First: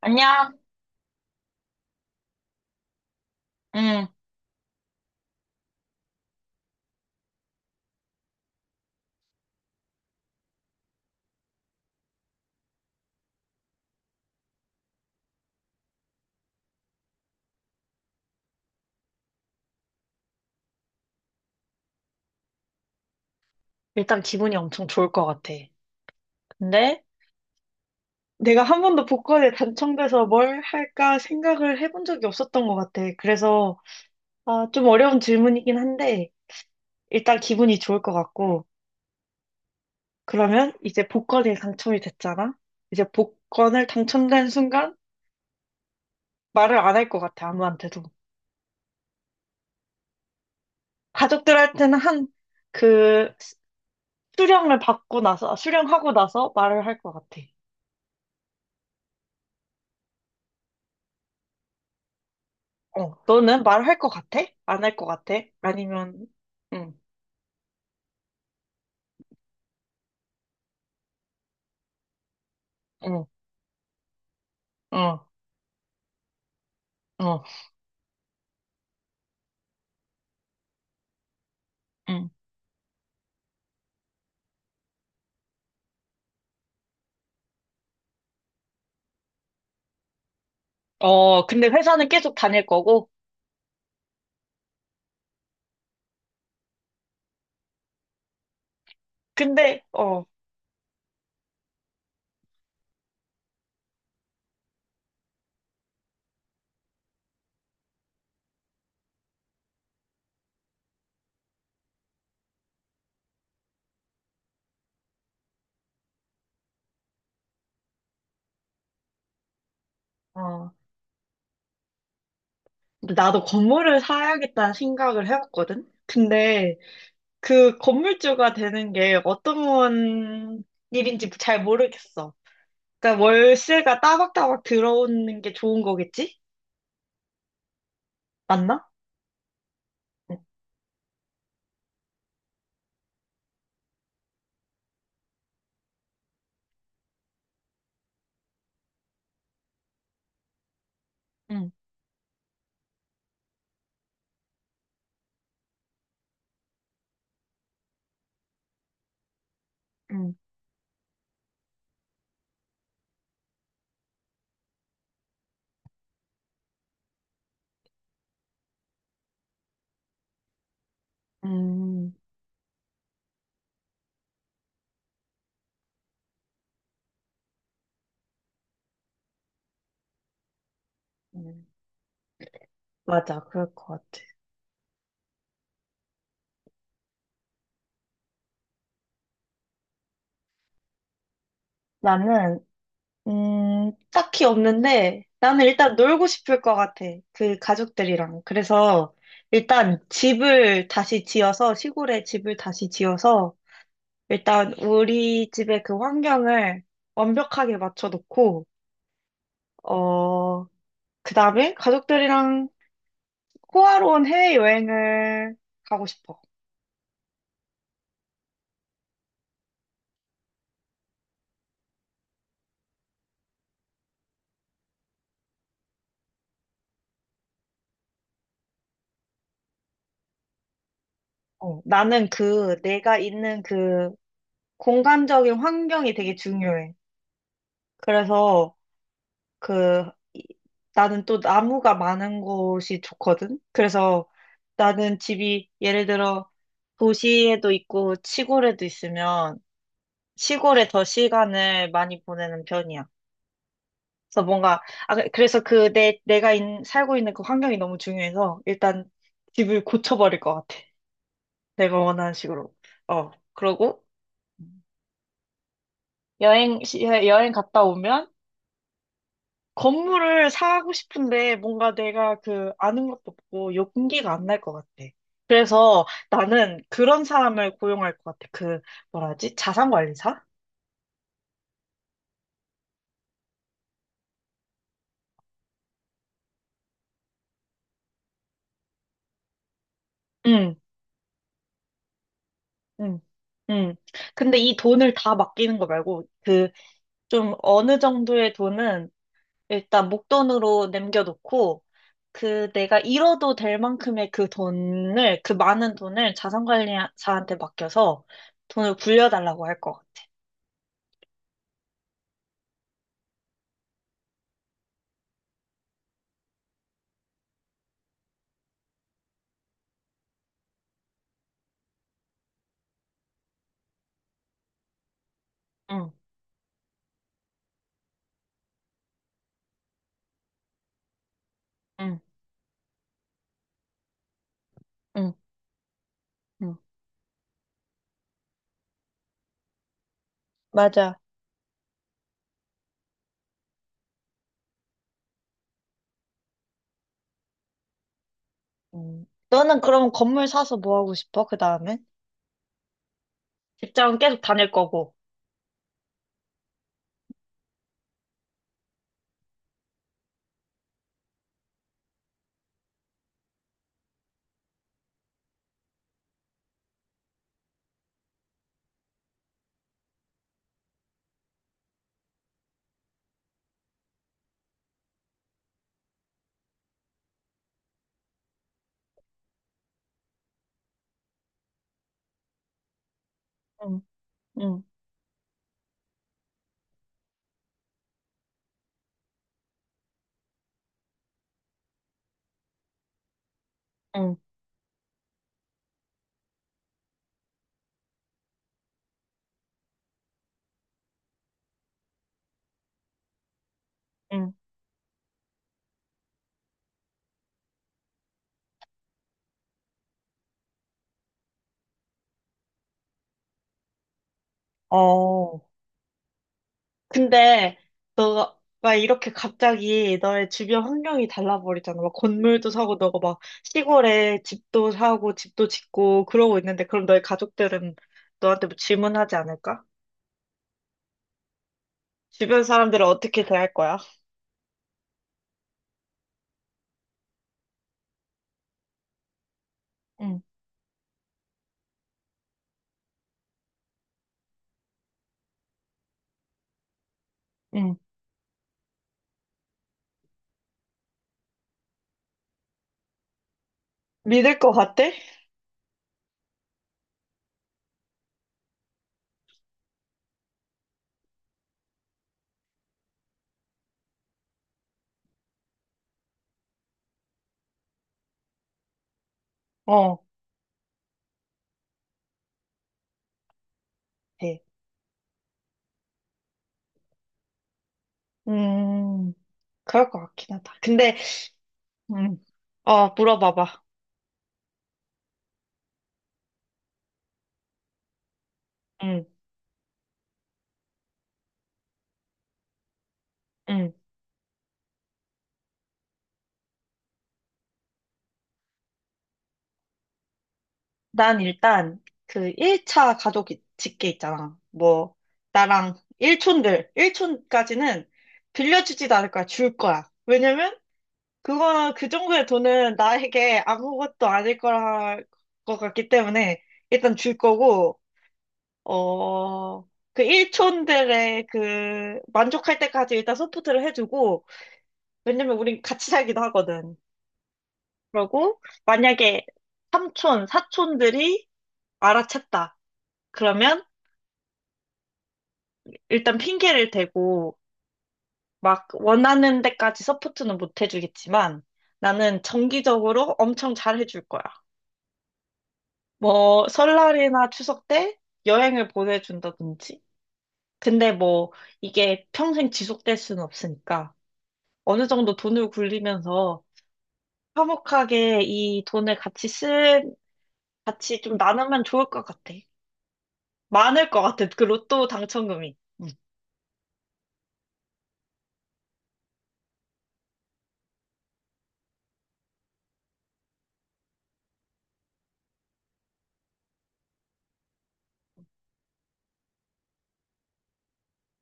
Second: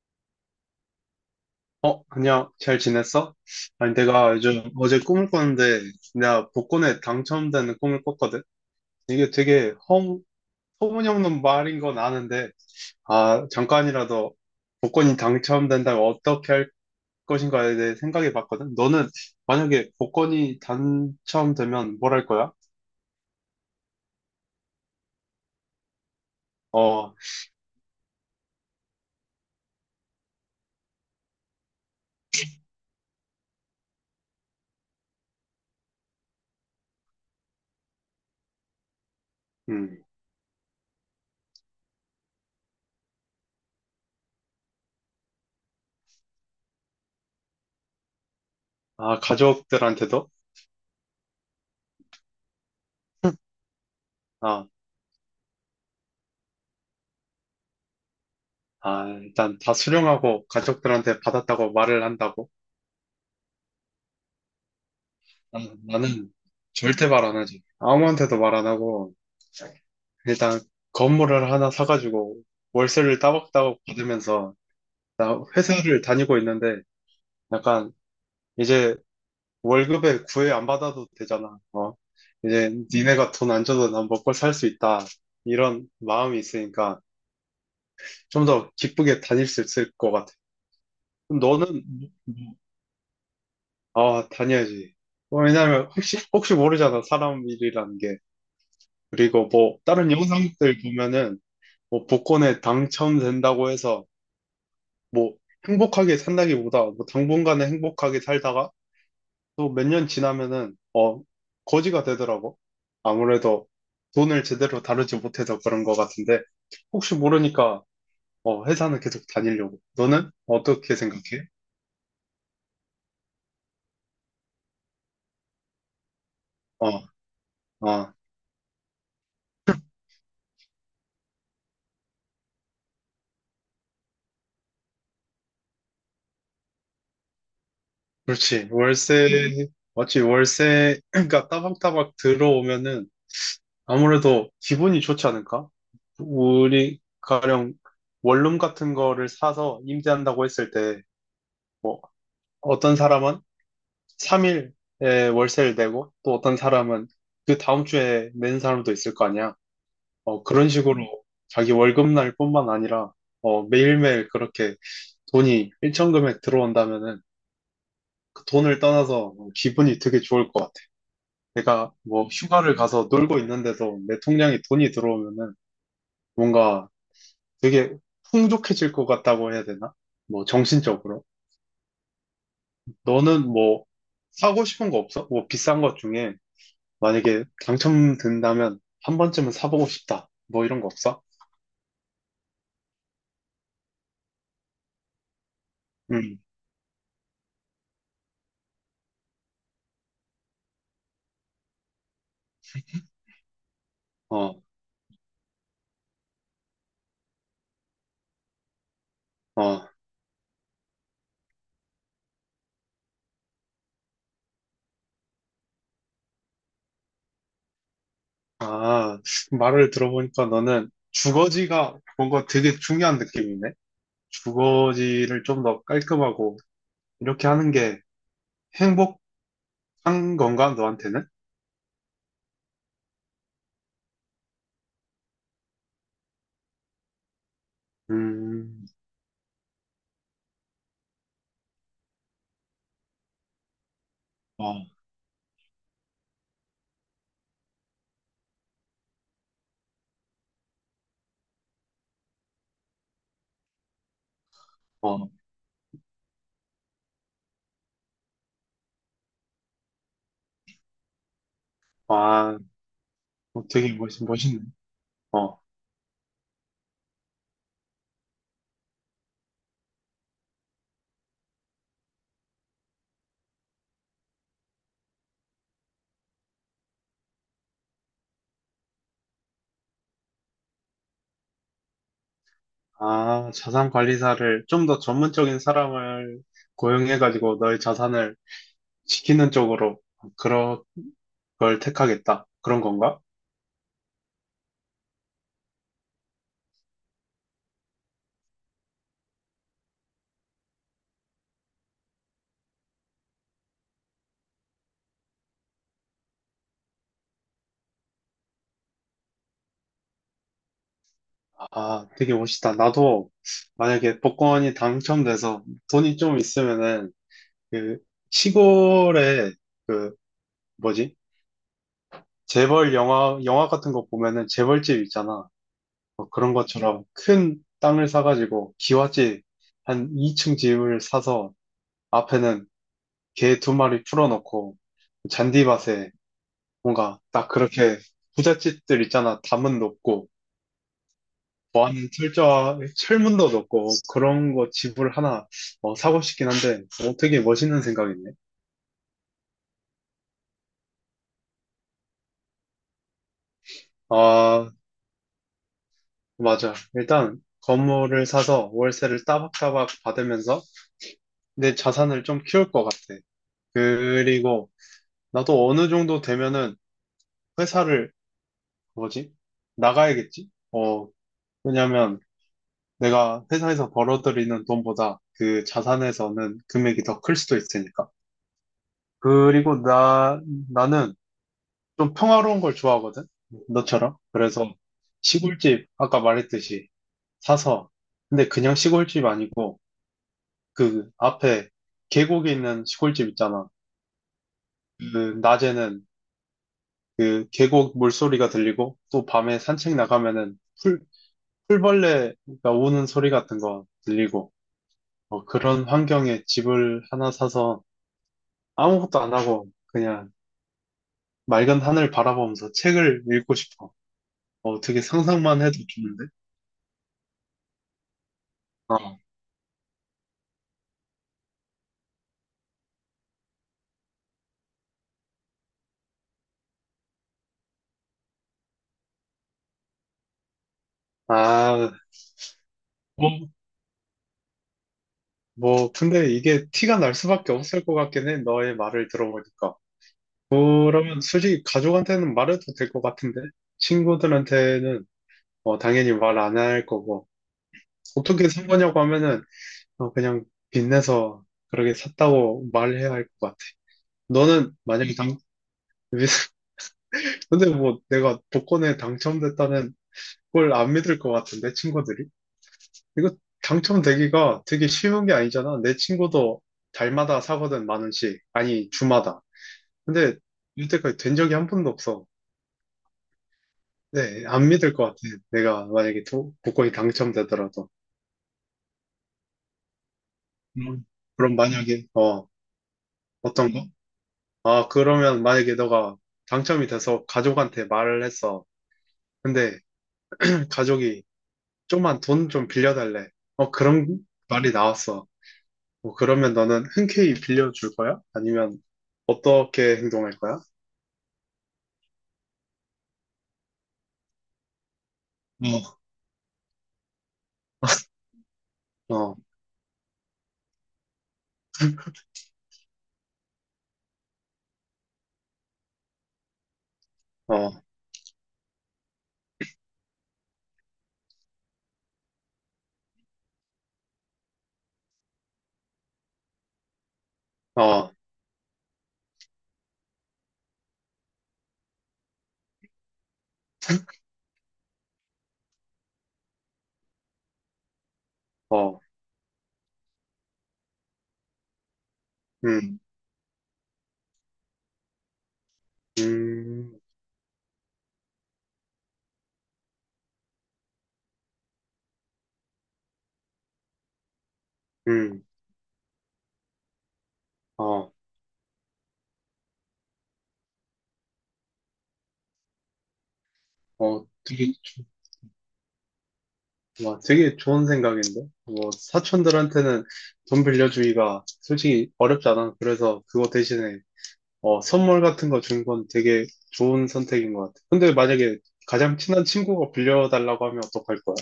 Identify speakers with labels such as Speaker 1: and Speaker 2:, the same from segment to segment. Speaker 1: 안녕.
Speaker 2: 어, 안녕. 잘 지냈어? 아니,
Speaker 1: 응,
Speaker 2: 내가 요즘 어제 꿈을 꿨는데, 내가 복권에 당첨되는 꿈을 꿨거든? 이게 되게 터무니없는 말인 건 아는데, 아, 잠깐이라도 복권이 당첨된다면 어떻게 할 것인가에 대해 생각해 봤거든? 너는 만약에 복권이 당첨되면 뭘 할 거야?
Speaker 1: 일단 기분이 엄청 좋을 것 같아. 근데,
Speaker 2: 어.
Speaker 1: 내가 한 번도 복권에 당첨돼서 뭘 할까 생각을 해본 적이 없었던 것 같아. 그래서 아, 좀 어려운 질문이긴 한데 일단 기분이 좋을 것 같고,
Speaker 2: 음.
Speaker 1: 그러면 이제 복권에 당첨이 됐잖아. 이제 복권을 당첨된 순간 말을 안 할 것 같아, 아무한테도.
Speaker 2: 아, 가족들한테도?
Speaker 1: 가족들한테는 한 그
Speaker 2: 아,
Speaker 1: 수령을 받고 나서, 수령하고 나서 말을 할 것 같아.
Speaker 2: 아, 일단 다 수령하고 가족들한테 받았다고 말을 한다고?
Speaker 1: 어, 너는 말할 것 같아? 안 할 것 같아?
Speaker 2: 난-
Speaker 1: 아니면,
Speaker 2: 나는
Speaker 1: 응,
Speaker 2: 절대 말 안 하지. 아무한테도 말 안 하고, 일단 건물을 하나 사가지고 월세를
Speaker 1: 응,
Speaker 2: 따박따박 받으면서,
Speaker 1: 어,
Speaker 2: 나 회사를 다니고 있는데,
Speaker 1: 어,
Speaker 2: 약간 이제 월급에 구애 안 받아도 되잖아. 어?
Speaker 1: 응.
Speaker 2: 이제 니네가 돈 안 줘도 난 먹고 살 수 있다. 이런 마음이 있으니까 좀 더 기쁘게 다닐 수 있을 것 같아. 그럼
Speaker 1: 어, 근데
Speaker 2: 너는,
Speaker 1: 회사는 계속 다닐 거고,
Speaker 2: 아, 다녀야지. 뭐, 왜냐면 혹시 모르잖아. 사람 일이라는 게. 그리고 뭐,
Speaker 1: 근데,
Speaker 2: 다른 영상들 보면은, 뭐 복권에 당첨된다고 해서 뭐 행복하게 산다기보다 뭐 당분간은 행복하게 살다가 또 몇 년 지나면은 어 거지가 되더라고. 아무래도 돈을 제대로 다루지 못해서 그런 것 같은데 혹시 모르니까 어 회사는 계속 다니려고. 너는
Speaker 1: 어,
Speaker 2: 어떻게 생각해?
Speaker 1: 나도 건물을 사야겠다는 생각을 해봤거든? 근데
Speaker 2: 어.
Speaker 1: 그
Speaker 2: 어.
Speaker 1: 건물주가 되는 게 어떤 일인지 잘 모르겠어. 그러니까 월세가 따박따박 들어오는 게 좋은 거겠지?
Speaker 2: 그렇지.
Speaker 1: 맞나?
Speaker 2: 월세 맞지?
Speaker 1: 응,
Speaker 2: 월세가 따박따박 들어오면은 아무래도 기분이 좋지 않을까? 우리 가령 원룸 같은 거를 사서 임대한다고 했을 때,
Speaker 1: 응,
Speaker 2: 뭐, 어떤 사람은 3일에 월세를 내고, 또 어떤 사람은 그 다음 주에 낸 사람도 있을 거 아니야.
Speaker 1: 응.
Speaker 2: 어, 그런 식으로 자기 월급날 뿐만 아니라, 어, 매일매일 그렇게 돈이 일정 금액 들어온다면은, 그 돈을 떠나서 기분이 되게 좋을 것 같아. 내가
Speaker 1: 응,
Speaker 2: 뭐 휴가를 가서 놀고 있는데도 내 통장에 돈이 들어오면은 뭔가 되게 풍족해질 것 같다고 해야 되나? 뭐 정신적으로.
Speaker 1: 응. 맞아,
Speaker 2: 너는
Speaker 1: 그럴
Speaker 2: 뭐
Speaker 1: 것 같아.
Speaker 2: 사고 싶은 거 없어? 뭐 비싼 것 중에 만약에 당첨된다면 한 번쯤은 사보고 싶다. 뭐 이런 거 없어?
Speaker 1: 나는 딱히 없는데, 나는 일단 놀고
Speaker 2: 응.
Speaker 1: 싶을 것 같아. 그 가족들이랑. 그래서 일단 집을 다시 지어서, 시골에 집을 다시 지어서
Speaker 2: 어.
Speaker 1: 일단 우리 집의 그 환경을 완벽하게 맞춰놓고,
Speaker 2: 어.
Speaker 1: 어, 그다음에 가족들이랑 호화로운 해외여행을 가고 싶어.
Speaker 2: 아, 말을 들어보니까 너는 주거지가 뭔가 되게 중요한 느낌이네. 주거지를 좀 더 깔끔하고 이렇게 하는 게 행복한 건가, 너한테는?
Speaker 1: 어, 나는 그 내가 있는 그 공간적인 환경이 되게 중요해. 그래서
Speaker 2: 음.
Speaker 1: 그, 나는 또 나무가 많은 곳이 좋거든? 그래서
Speaker 2: 어.
Speaker 1: 나는 집이 예를 들어 도시에도 있고 시골에도 있으면 시골에 더 시간을 많이 보내는 편이야. 그래서 뭔가, 아,
Speaker 2: 어.
Speaker 1: 그래서 그 내가 살고 있는 그 환경이 너무 중요해서 일단 집을 고쳐버릴 것 같아. 내가 원하는
Speaker 2: 아,
Speaker 1: 식으로. 어,
Speaker 2: 되게
Speaker 1: 그러고
Speaker 2: 멋있네. 어.
Speaker 1: 여행 갔다 오면 건물을 사고 싶은데 뭔가 내가 그 아는 것도 없고 용기가 안 날 것 같아. 그래서 나는 그런 사람을 고용할 것 같아. 그 뭐라 하지? 자산관리사?
Speaker 2: 아, 자산 관리사를 좀 더 전문적인 사람을 고용해가지고 너의 자산을 지키는 쪽으로
Speaker 1: 응,
Speaker 2: 그런 걸 택하겠다. 그런 건가?
Speaker 1: 응, 응. 근데 이 돈을 다 맡기는 거 말고, 그 좀 어느 정도의 돈은 일단 목돈으로 남겨놓고, 그 내가 잃어도 될 만큼의 그 돈을, 그 많은 돈을 자산관리사한테 맡겨서 돈을 굴려달라고 할 것 같아.
Speaker 2: 아, 되게 멋있다. 나도 만약에 복권이 당첨돼서 돈이 좀 있으면은 그 시골에 그 뭐지? 재벌 영화 같은 거 보면은 재벌집 있잖아.
Speaker 1: 응,
Speaker 2: 뭐 그런 것처럼 큰 땅을 사가지고 기와집 한 2층 집을 사서
Speaker 1: 응,
Speaker 2: 앞에는 개 두 마리 풀어놓고
Speaker 1: 응.
Speaker 2: 잔디 맛에
Speaker 1: 응.
Speaker 2: 뭔가 딱 그렇게 부잣집들 있잖아. 담은 높고
Speaker 1: 맞아.
Speaker 2: 보안 철저 철문도 높고 그런 거 집을 하나 어, 사고 싶긴 한데 어, 되게 멋있는 생각이네.
Speaker 1: 음. 너는 그럼 건물 사서 뭐 하고 싶어? 그 다음에? 직장은 계속 다닐
Speaker 2: 아
Speaker 1: 거고.
Speaker 2: 맞아. 일단 건물을 사서 월세를 따박따박 받으면서 내 자산을 좀 키울 것 같아. 그리고 나도 어느 정도 되면은 회사를 뭐지? 나가야겠지? 어 왜냐면 내가 회사에서 벌어들이는 돈보다 그 자산에서는 금액이 더 클 수도 있으니까. 그리고 나는 좀 평화로운 걸 좋아하거든?
Speaker 1: 응,
Speaker 2: 너처럼. 그래서
Speaker 1: 응,
Speaker 2: 시골집, 아까 말했듯이 사서, 근데 그냥 시골집 아니고 그 앞에 계곡에 있는 시골집 있잖아.
Speaker 1: 응,
Speaker 2: 그 낮에는 그 계곡 물소리가 들리고 또 밤에 산책 나가면은 풀, 풀벌레가 우는 소리 같은 거
Speaker 1: 응.
Speaker 2: 들리고 어, 그런 환경에 집을 하나 사서 아무것도 안 하고 그냥 맑은 하늘 바라보면서 책을 읽고 싶어. 어, 되게 상상만
Speaker 1: 어.
Speaker 2: 해도 좋은데?
Speaker 1: 근데 너가
Speaker 2: 어.
Speaker 1: 이렇게 갑자기 너의 주변 환경이 달라버리잖아. 막 건물도 사고, 너가 막 시골에 집도 사고 집도 짓고 그러고 있는데, 그럼 너의 가족들은 너한테 뭐 질문하지 않을까?
Speaker 2: 아,
Speaker 1: 주변 사람들은 어떻게
Speaker 2: 뭐,
Speaker 1: 대할 거야?
Speaker 2: 뭐, 근데 이게 티가 날 수밖에 없을 것 같긴 해. 너의 말을 들어보니까.
Speaker 1: 응,
Speaker 2: 그러면 솔직히 가족한테는 말해도 될 것 같은데? 친구들한테는 어, 당연히 말 안 할 거고.
Speaker 1: 응.
Speaker 2: 어떻게 산 거냐고 하면은 어, 그냥 빚내서 그렇게 샀다고 말해야 할 것 같아.
Speaker 1: 믿을
Speaker 2: 너는
Speaker 1: 것 같아?
Speaker 2: 만약에 근데 뭐 내가 복권에 당첨됐다는 그걸 안 믿을 것 같은데, 친구들이? 이거 당첨되기가 되게 쉬운 게 아니잖아. 내 친구도 달마다 사거든, 10,000원씩. 아니, 주마다.
Speaker 1: 어,
Speaker 2: 근데 이때까지 된 적이 한 번도 없어. 네,
Speaker 1: 네.
Speaker 2: 안 믿을 것 같아. 내가 만약에 복권이 당첨되더라도.
Speaker 1: 음, 그럴 것 같긴 하다.
Speaker 2: 음,
Speaker 1: 근데
Speaker 2: 그럼 만약에,
Speaker 1: 응.
Speaker 2: 어,
Speaker 1: 어,
Speaker 2: 어떤
Speaker 1: 물어봐봐.
Speaker 2: 거? 아, 그러면 만약에 너가 당첨이 돼서 가족한테 말을 했어.
Speaker 1: 응,
Speaker 2: 근데 가족이 좀만 돈 좀 빌려달래. 어,
Speaker 1: 응.
Speaker 2: 그런 말이 나왔어. 뭐 그러면 너는 흔쾌히 빌려줄 거야? 아니면 어떻게 행동할 거야?
Speaker 1: 난 일단 그 1차 가족 집계 있잖아. 뭐, 나랑 일촌들, 일촌까지는 빌려주지도
Speaker 2: 어.
Speaker 1: 않을
Speaker 2: 어.
Speaker 1: 거야. 줄 거야. 왜냐면, 그거, 그 정도의 돈은 나에게 아무것도 아닐 거라, 것 같기 때문에 일단 줄
Speaker 2: 어.
Speaker 1: 거고, 어, 그 일촌들의 그 만족할 때까지 일단 서포트를 해주고, 왜냐면 우린 같이 살기도 하거든.
Speaker 2: 어.
Speaker 1: 그러고 만약에 삼촌, 사촌들이 알아챘다. 그러면 일단 핑계를 대고, 막
Speaker 2: 어.
Speaker 1: 원하는 데까지 서포트는 못 해주겠지만 나는
Speaker 2: 음.
Speaker 1: 정기적으로 엄청 잘 해줄 거야. 뭐
Speaker 2: 음.
Speaker 1: 설날이나 추석 때 여행을 보내준다든지. 근데 뭐 이게 평생 지속될 수는 없으니까 어느 정도
Speaker 2: 음.
Speaker 1: 돈을 굴리면서
Speaker 2: 어.
Speaker 1: 화목하게 이 돈을 같이 쓴, 같이 좀 나누면 좋을 것 같아. 많을 것
Speaker 2: 어.
Speaker 1: 같아. 그
Speaker 2: 되게, 좋-
Speaker 1: 로또 당첨금이. 응.
Speaker 2: 와, 되게 좋은 생각인데? 뭐, 사촌들한테는 돈 빌려주기가 솔직히 어렵지 않아. 그래서 그거 대신에, 어, 선물 같은 거 준 건 되게 좋은 선택인 것 같아. 근데 만약에 가장 친한 친구가 빌려달라고 하면 어떡할 거야?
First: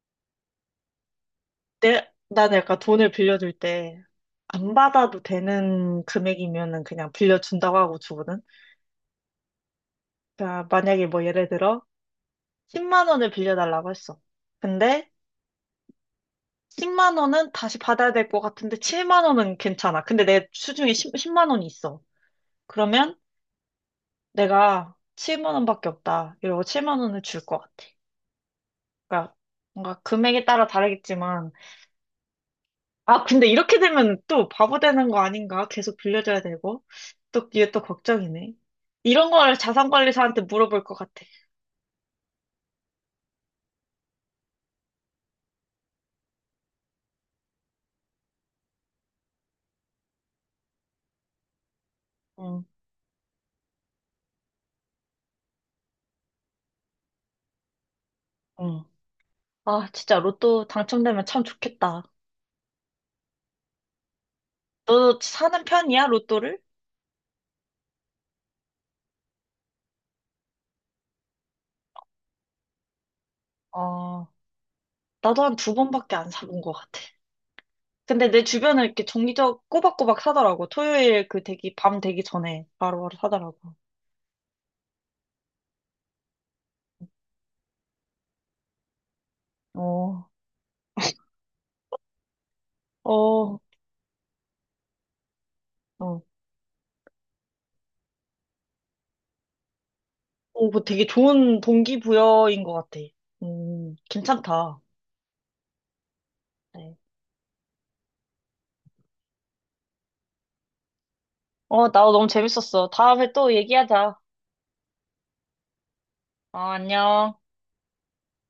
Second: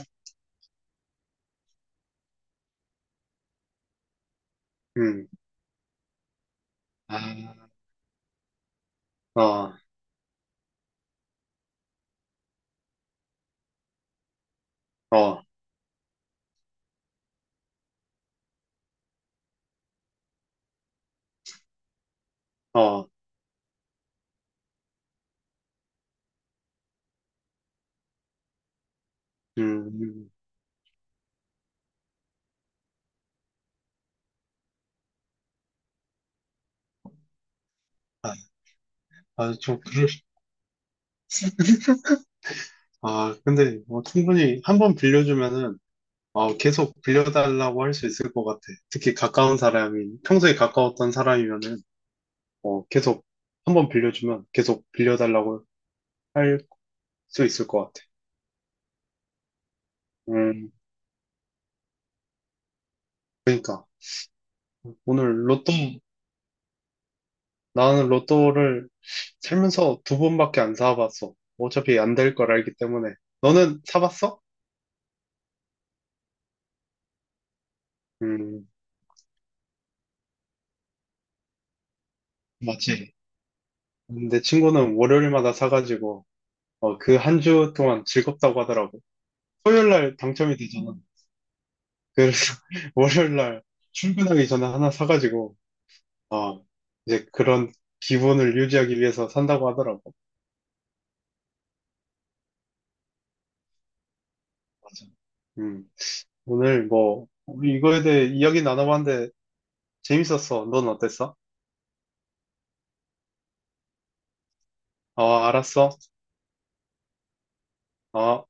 Speaker 1: 나는 약간 돈을 빌려줄 때 안 받아도
Speaker 2: 음.
Speaker 1: 되는 금액이면은 그냥
Speaker 2: 아.
Speaker 1: 빌려준다고 하고 주거든.
Speaker 2: 어.
Speaker 1: 그러니까 만약에 뭐 예를 들어 10만 원을 빌려달라고 했어. 근데
Speaker 2: 어.
Speaker 1: 10만 원은 다시 받아야 될 것 같은데 7만 원은 괜찮아. 근데 내 수중에 10, 만 원이 있어.
Speaker 2: 어.
Speaker 1: 그러면 내가 7만 원밖에 없다. 이러고 7만 원을 줄 것 같아. 그러니까 뭔가
Speaker 2: 음.
Speaker 1: 금액에 따라 다르겠지만 아, 근데 이렇게 되면 또 바보 되는 거 아닌가? 계속 빌려줘야 되고. 또, 이게 또
Speaker 2: 아.
Speaker 1: 걱정이네. 이런
Speaker 2: 아.
Speaker 1: 걸
Speaker 2: 저
Speaker 1: 자산관리사한테 물어볼 것 같아.
Speaker 2: 아, 근데 뭐 충분히 한 번 빌려주면은 어, 계속 빌려달라고 할 수 있을 것 같아. 특히 가까운 사람이, 평소에 가까웠던 사람이면은
Speaker 1: 응,
Speaker 2: 어, 계속 한 번 빌려주면 계속 빌려달라고 할 수 있을 것 같아.
Speaker 1: 응. 아, 진짜 로또
Speaker 2: 음,
Speaker 1: 당첨되면 참 좋겠다.
Speaker 2: 그러니까
Speaker 1: 너
Speaker 2: 오늘
Speaker 1: 사는
Speaker 2: 로또,
Speaker 1: 편이야, 로또를?
Speaker 2: 나는 로또를 살면서 두 번밖에 안 사봤어. 어차피 안 될 걸 알기 때문에. 너는
Speaker 1: 어,
Speaker 2: 사봤어?
Speaker 1: 나도 한 두 번밖에 안 사본 것 같아. 근데 내
Speaker 2: 음,
Speaker 1: 주변은 이렇게 정기적 꼬박꼬박 사더라고. 토요일 밤 되기 전에
Speaker 2: 맞지.
Speaker 1: 바로바로 사더라고.
Speaker 2: 내 친구는 월요일마다 사가지고 어, 그 한 주 동안 즐겁다고 하더라고. 토요일날
Speaker 1: 어,
Speaker 2: 당첨이 되잖아. 그래서
Speaker 1: 어,
Speaker 2: 월요일날 출근하기 전에 하나 사가지고,
Speaker 1: 어.
Speaker 2: 아, 이제 그런 기분을 유지하기 위해서 산다고 하더라고.
Speaker 1: 오, 뭐 되게 좋은 동기부여인 것 같아. 괜찮다.
Speaker 2: 맞아. 음, 오늘
Speaker 1: 네.
Speaker 2: 뭐, 우리 이거에 대해 이야기 나눠봤는데 재밌었어. 넌 어땠어?
Speaker 1: 어, 나도 너무 재밌었어. 다음에 또 얘기하자.
Speaker 2: 아, 알았어.
Speaker 1: 어, 안녕.
Speaker 2: 아.